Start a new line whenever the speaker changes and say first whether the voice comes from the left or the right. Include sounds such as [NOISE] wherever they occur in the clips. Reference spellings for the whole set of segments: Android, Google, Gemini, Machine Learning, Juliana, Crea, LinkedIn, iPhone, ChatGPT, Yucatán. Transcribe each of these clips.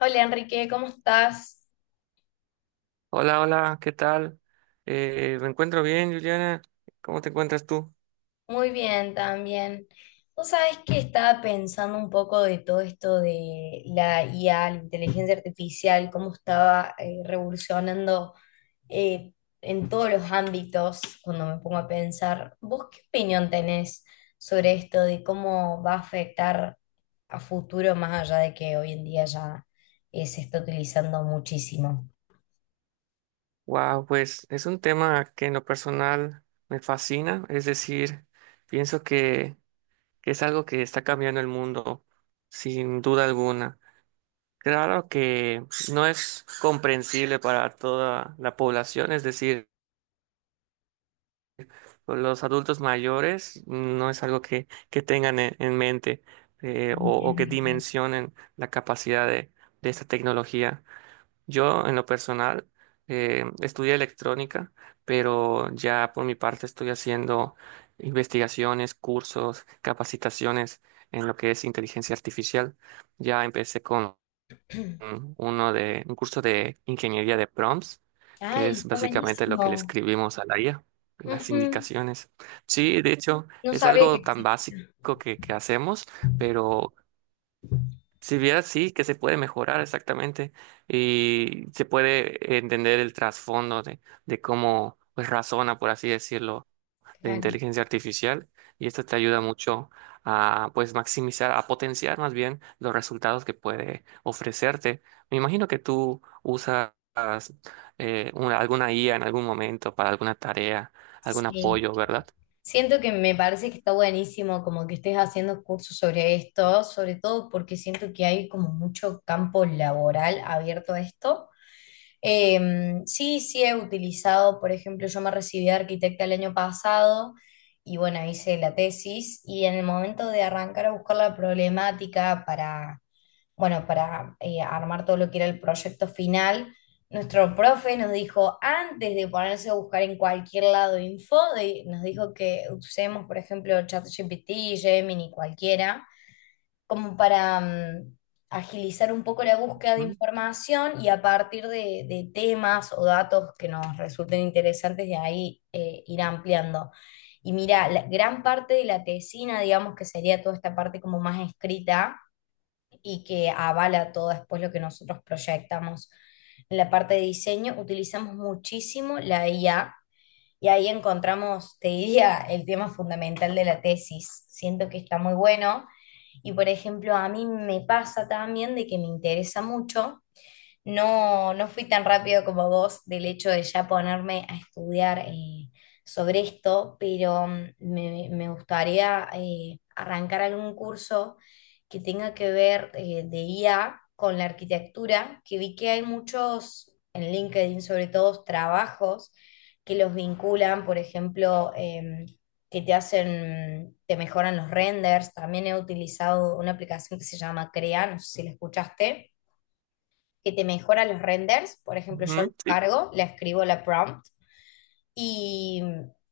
left: Hola Enrique, ¿cómo estás?
right: Hola, hola, ¿qué tal? Me encuentro bien, Juliana. ¿Cómo te encuentras tú?
left: Muy bien también. Vos sabés que estaba pensando un poco de todo esto de la IA, la inteligencia artificial, cómo estaba revolucionando eh, en todos los ámbitos cuando me pongo a pensar. ¿Vos qué opinión tenés sobre esto de cómo va a afectar a futuro más allá de que hoy en día ya se está utilizando muchísimo?
right: Wow, pues es un tema que en lo personal me fascina, es decir, pienso que es algo que está cambiando el mundo, sin duda alguna. Claro que no es comprensible para toda la población, es decir, los adultos mayores no es algo que tengan en mente o que dimensionen la capacidad de esta tecnología. Yo, en lo personal, estudié electrónica, pero ya por mi parte estoy haciendo investigaciones, cursos, capacitaciones en lo que es inteligencia artificial. Ya empecé con un curso de ingeniería de prompts, que
left: Ay,
right: es
left: está
right: básicamente lo que le
left: buenísimo.
right: escribimos a la IA, las
left: Ujú.
right: indicaciones. Sí, de hecho,
left: No
right: es
left: sabía que
right: algo tan básico
left: existía.
right: que hacemos, pero si vieras, sí, que se puede mejorar exactamente y se puede entender el trasfondo de cómo pues, razona, por así decirlo, la
left: Claro,
right: inteligencia artificial, y esto te ayuda mucho a pues maximizar, a potenciar más bien los resultados que puede ofrecerte. Me imagino que tú usas alguna IA en algún momento para alguna tarea, algún
left: sí.
right: apoyo, ¿verdad?
left: Siento que me parece que está buenísimo como que estés haciendo cursos sobre esto, sobre todo porque siento que hay como mucho campo laboral abierto a esto. Sí, sí he utilizado, por ejemplo, yo me recibí de arquitecta el año pasado y bueno, hice la tesis y en el momento de arrancar a buscar la problemática para bueno, para armar todo lo que era el proyecto final, nuestro profe nos dijo, antes de ponerse a buscar en cualquier lado info, nos dijo que usemos, por ejemplo, ChatGPT, Gemini, cualquiera, como para agilizar un poco la búsqueda de
right: Mm,
left: información y a partir de temas o datos que nos resulten interesantes, de ahí ir ampliando. Y mira, la gran parte de la tesina, digamos que sería toda esta parte como más escrita, y que avala todo después lo que nosotros proyectamos. En la parte de diseño utilizamos muchísimo la IA y ahí encontramos, te diría, el tema fundamental de la tesis. Siento que está muy bueno y, por ejemplo, a mí me pasa también de que me interesa mucho no, no fui tan rápido como vos del hecho de ya ponerme a estudiar sobre esto, pero me gustaría arrancar algún curso que tenga que ver de IA con la arquitectura, que vi que hay muchos en LinkedIn, sobre todo trabajos que los vinculan, por ejemplo, que te hacen, te mejoran los renders. También he utilizado una aplicación que se llama Crea, no sé si la escuchaste que te mejora los renders. Por ejemplo, yo lo
right: ujú, sí.
left: cargo, le escribo la prompt y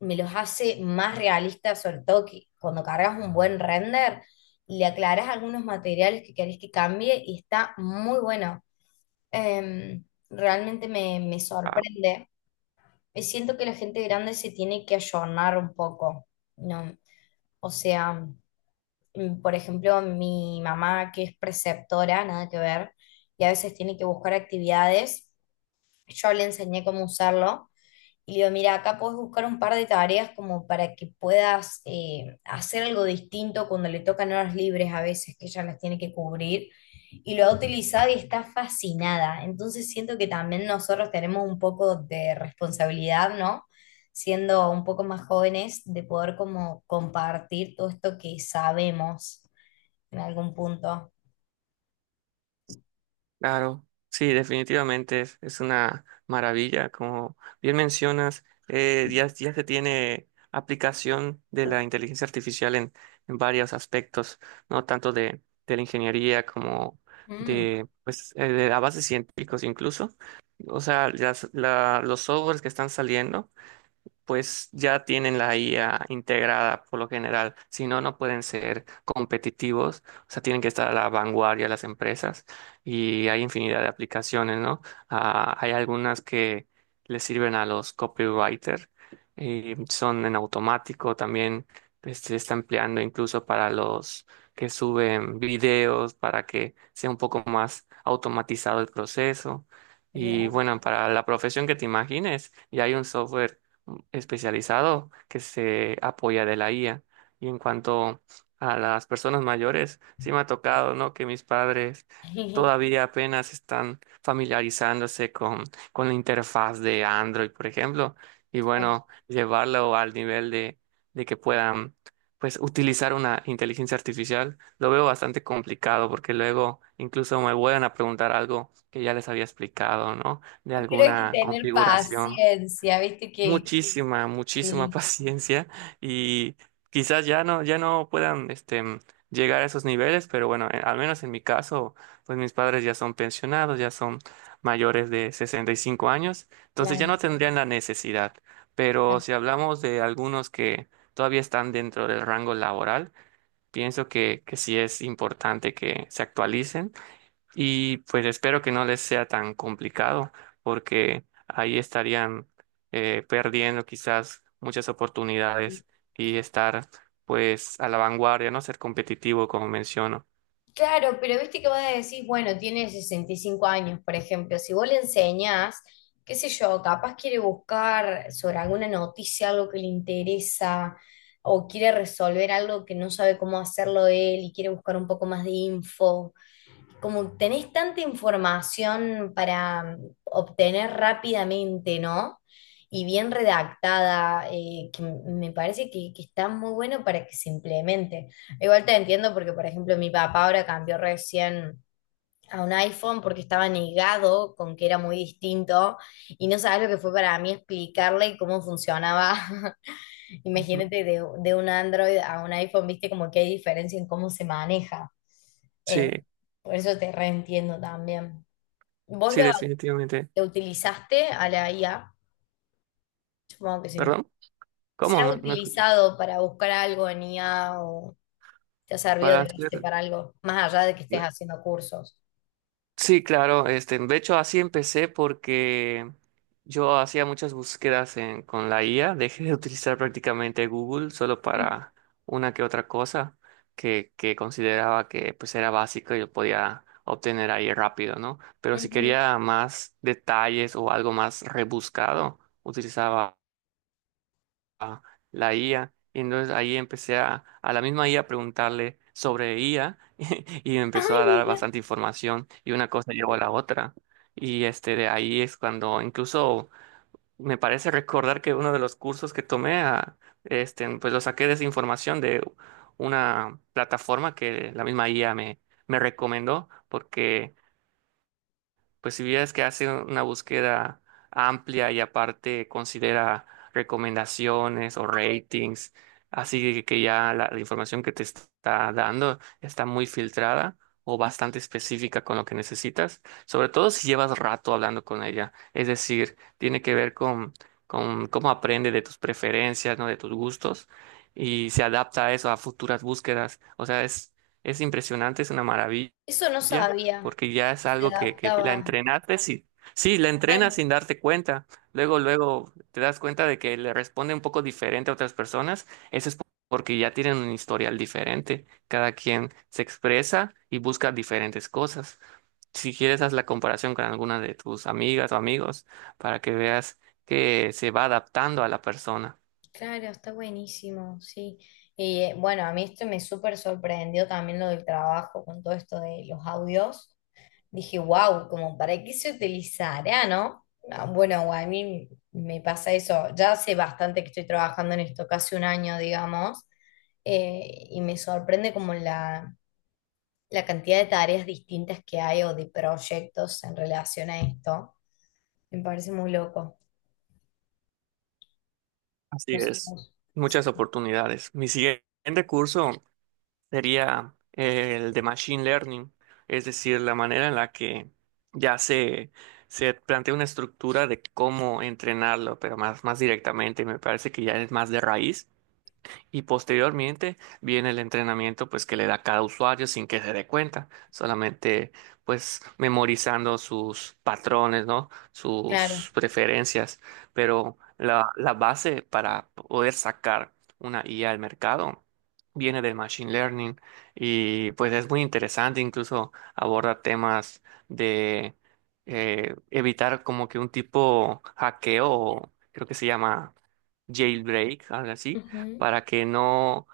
left: me los hace más realistas, sobre todo que cuando cargas un buen render, le aclaras algunos materiales que querés que cambie y está muy bueno. Em, realmente me sorprende. Siento que la gente grande se tiene que ayornar un poco, ¿no? O sea, por ejemplo, mi mamá que es preceptora, nada que ver, y a veces tiene que buscar actividades yo le enseñé cómo usarlo y le digo, mira, acá puedes buscar un par de tareas como para que puedas hacer algo distinto cuando le tocan horas libres a veces que ella las tiene que cubrir. Y lo ha utilizado y está fascinada. Entonces siento que también nosotros tenemos un poco de responsabilidad, ¿no? Siendo un poco más jóvenes, de poder como compartir todo esto que sabemos en algún punto.
right: Claro, sí, definitivamente es una maravilla. Como bien mencionas, ya se tiene aplicación de la inteligencia artificial en varios aspectos, no tanto de la ingeniería como
left: Mm,
right: de, pues, de avances científicos incluso. O sea, los softwares que están saliendo pues ya tienen la IA integrada por lo general. Si no, no pueden ser competitivos. O sea, tienen que estar a la vanguardia las empresas, y hay infinidad de aplicaciones, ¿no? Ah, hay algunas que les sirven a los copywriters, son en automático, también pues, se está empleando incluso para los que suben videos, para que sea un poco más automatizado el proceso. Y
left: real.
right: bueno, para la profesión que te imagines, y hay un software especializado que se apoya de la IA. Y en cuanto a las personas mayores, sí me ha tocado, ¿no? Que mis padres
left: [LAUGHS]
right: todavía apenas están familiarizándose con la interfaz de Android, por ejemplo. Y bueno, llevarlo al nivel de que puedan, pues, utilizar una inteligencia artificial, lo veo bastante complicado porque luego incluso me vuelven a preguntar algo que ya les había explicado, ¿no? De
left: Pero hay que
right: alguna
left: tener
right: configuración
left: paciencia, viste que,
right: muchísima, muchísima [LAUGHS]
left: sí,
right: paciencia. Y quizás ya no puedan, este, llegar a esos niveles, pero bueno, al menos en mi caso, pues mis padres ya son pensionados, ya son mayores de 65 años, entonces ya
left: claro,
right: no tendrían la necesidad. Pero
left: claro.
right: si hablamos de algunos que todavía están dentro del rango laboral, pienso que sí es importante que se actualicen y pues espero que no les sea tan complicado, porque ahí estarían perdiendo quizás muchas oportunidades y estar pues a la vanguardia, ¿no? Ser competitivo, como menciono.
left: Claro, pero viste que vos decís, bueno, tiene 65 años, por ejemplo, si vos le enseñás, qué sé yo, capaz quiere buscar sobre alguna noticia, algo que le interesa, o quiere resolver algo que no sabe cómo hacerlo él y quiere buscar un poco más de info. Como tenés tanta información para obtener rápidamente, ¿no? Y bien redactada, que, me parece que está muy bueno para que se implemente. Igual te entiendo porque, por ejemplo, mi papá ahora cambió recién a un iPhone porque estaba negado con que era muy distinto y no sabes lo que fue para mí explicarle cómo funcionaba. [LAUGHS]
right: Ujú.
left: Imagínate de un Android a un iPhone, viste como que hay diferencia en cómo se maneja. Eh,
right: Sí,
left: por eso te reentiendo también. ¿Vos
right: sí,
left: lo,
right: definitivamente.
left: lo utilizaste a la IA? Supongo que sí.
right: Perdón,
left: ¿Se
right: ¿cómo?
left: ha
right: No, no escuché.
left: utilizado para buscar algo en IA o te ha servido
right: Para
left: de base
right: hacer-
left: para algo, más allá de que estés haciendo cursos?
right: Sí, claro, este, de hecho así empecé porque yo hacía muchas búsquedas con la IA, dejé de utilizar prácticamente Google solo
left: Ujú.
right: para una que otra cosa que consideraba que pues era básico y yo podía obtener ahí rápido, ¿no? Pero si
left: Ujú.
right: quería más detalles o algo más rebuscado, utilizaba ah, la IA, y entonces ahí empecé a la misma IA a preguntarle sobre IA, y me empezó
left: Ay,
right: a dar
left: mira,
right: bastante información y una cosa llevó a la otra. Y este, de ahí es cuando incluso me parece recordar que uno de los cursos que tomé, este, pues lo saqué de esa información de una plataforma que la misma IA me recomendó porque pues si vieras que hace una búsqueda amplia y aparte considera recomendaciones o ratings, así que ya la información que te está dando está muy filtrada o bastante específica con lo que necesitas, sobre todo si llevas rato hablando con ella. Es decir, tiene que ver con cómo aprende de tus preferencias, ¿no? De tus gustos, y se adapta a eso, a futuras búsquedas. O sea, es impresionante, es una maravilla,
left: eso no
right: ¿ya?
left: sabía.
right: Porque ya es
left: Se
right: algo que la
left: adaptaba.
right: entrenaste, sí, sí, la
left: Claro.
right: entrenas sin darte cuenta. Luego, luego te das cuenta de que le responde un poco diferente a otras personas. Eso es porque ya tienen un historial diferente. Cada quien se expresa y busca diferentes cosas. Si quieres, haz la comparación con alguna de tus amigas o amigos para que veas que se va adaptando a la persona.
left: Claro, está buenísimo, sí. Y bueno, a mí esto me súper sorprendió también lo del trabajo con todo esto de los audios. Dije, wow, como para qué se utilizará, ¿no? Ah, bueno, a mí me pasa eso. Ya hace bastante que estoy trabajando en esto, casi un año, digamos, y me sorprende como la cantidad de tareas distintas que hay o de proyectos en relación a esto. Me parece muy loco.
right: Así
left: No sé,
right: es.
left: vos.
right: Muchas
left: Sí.
right: oportunidades. Mi siguiente curso sería el de Machine Learning, es decir, la manera en la que ya se, se plantea una estructura de cómo entrenarlo, pero más directamente, me parece que ya es más de raíz. Y posteriormente viene el entrenamiento pues que le da cada usuario sin que se dé cuenta, solamente pues memorizando sus patrones, ¿no?
left: Claro.
right: Sus preferencias, pero la base para poder sacar una IA al mercado viene del machine learning, y pues es muy interesante, incluso aborda temas de evitar como que un tipo hackeo, o creo que se llama jailbreak, algo así,
left: Ujú.
right: para que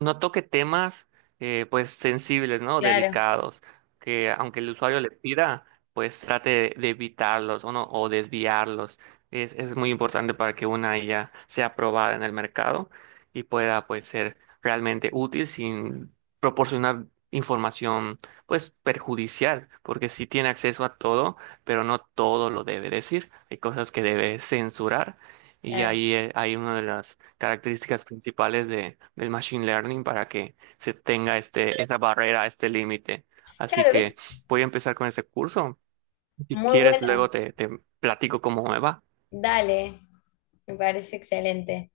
right: no toque temas pues sensibles, ¿no?
left: Claro,
right: Delicados, que aunque el usuario le pida, pues trate de evitarlos o no, o desviarlos. Es muy importante para que una IA sea aprobada en el mercado y pueda pues ser realmente útil sin proporcionar información pues perjudicial, porque si tiene acceso a todo, pero no todo lo debe decir. Hay cosas que debe censurar, y
left: claro.
right: ahí hay una de las características principales del machine learning para que se tenga este, esa barrera, este límite. Así
left: Claro,
right: que
left: ¿viste?
right: voy a empezar con ese curso. Si
left: Muy
right: quieres, luego
left: bueno.
right: te platico cómo me va.
left: Dale, me parece excelente.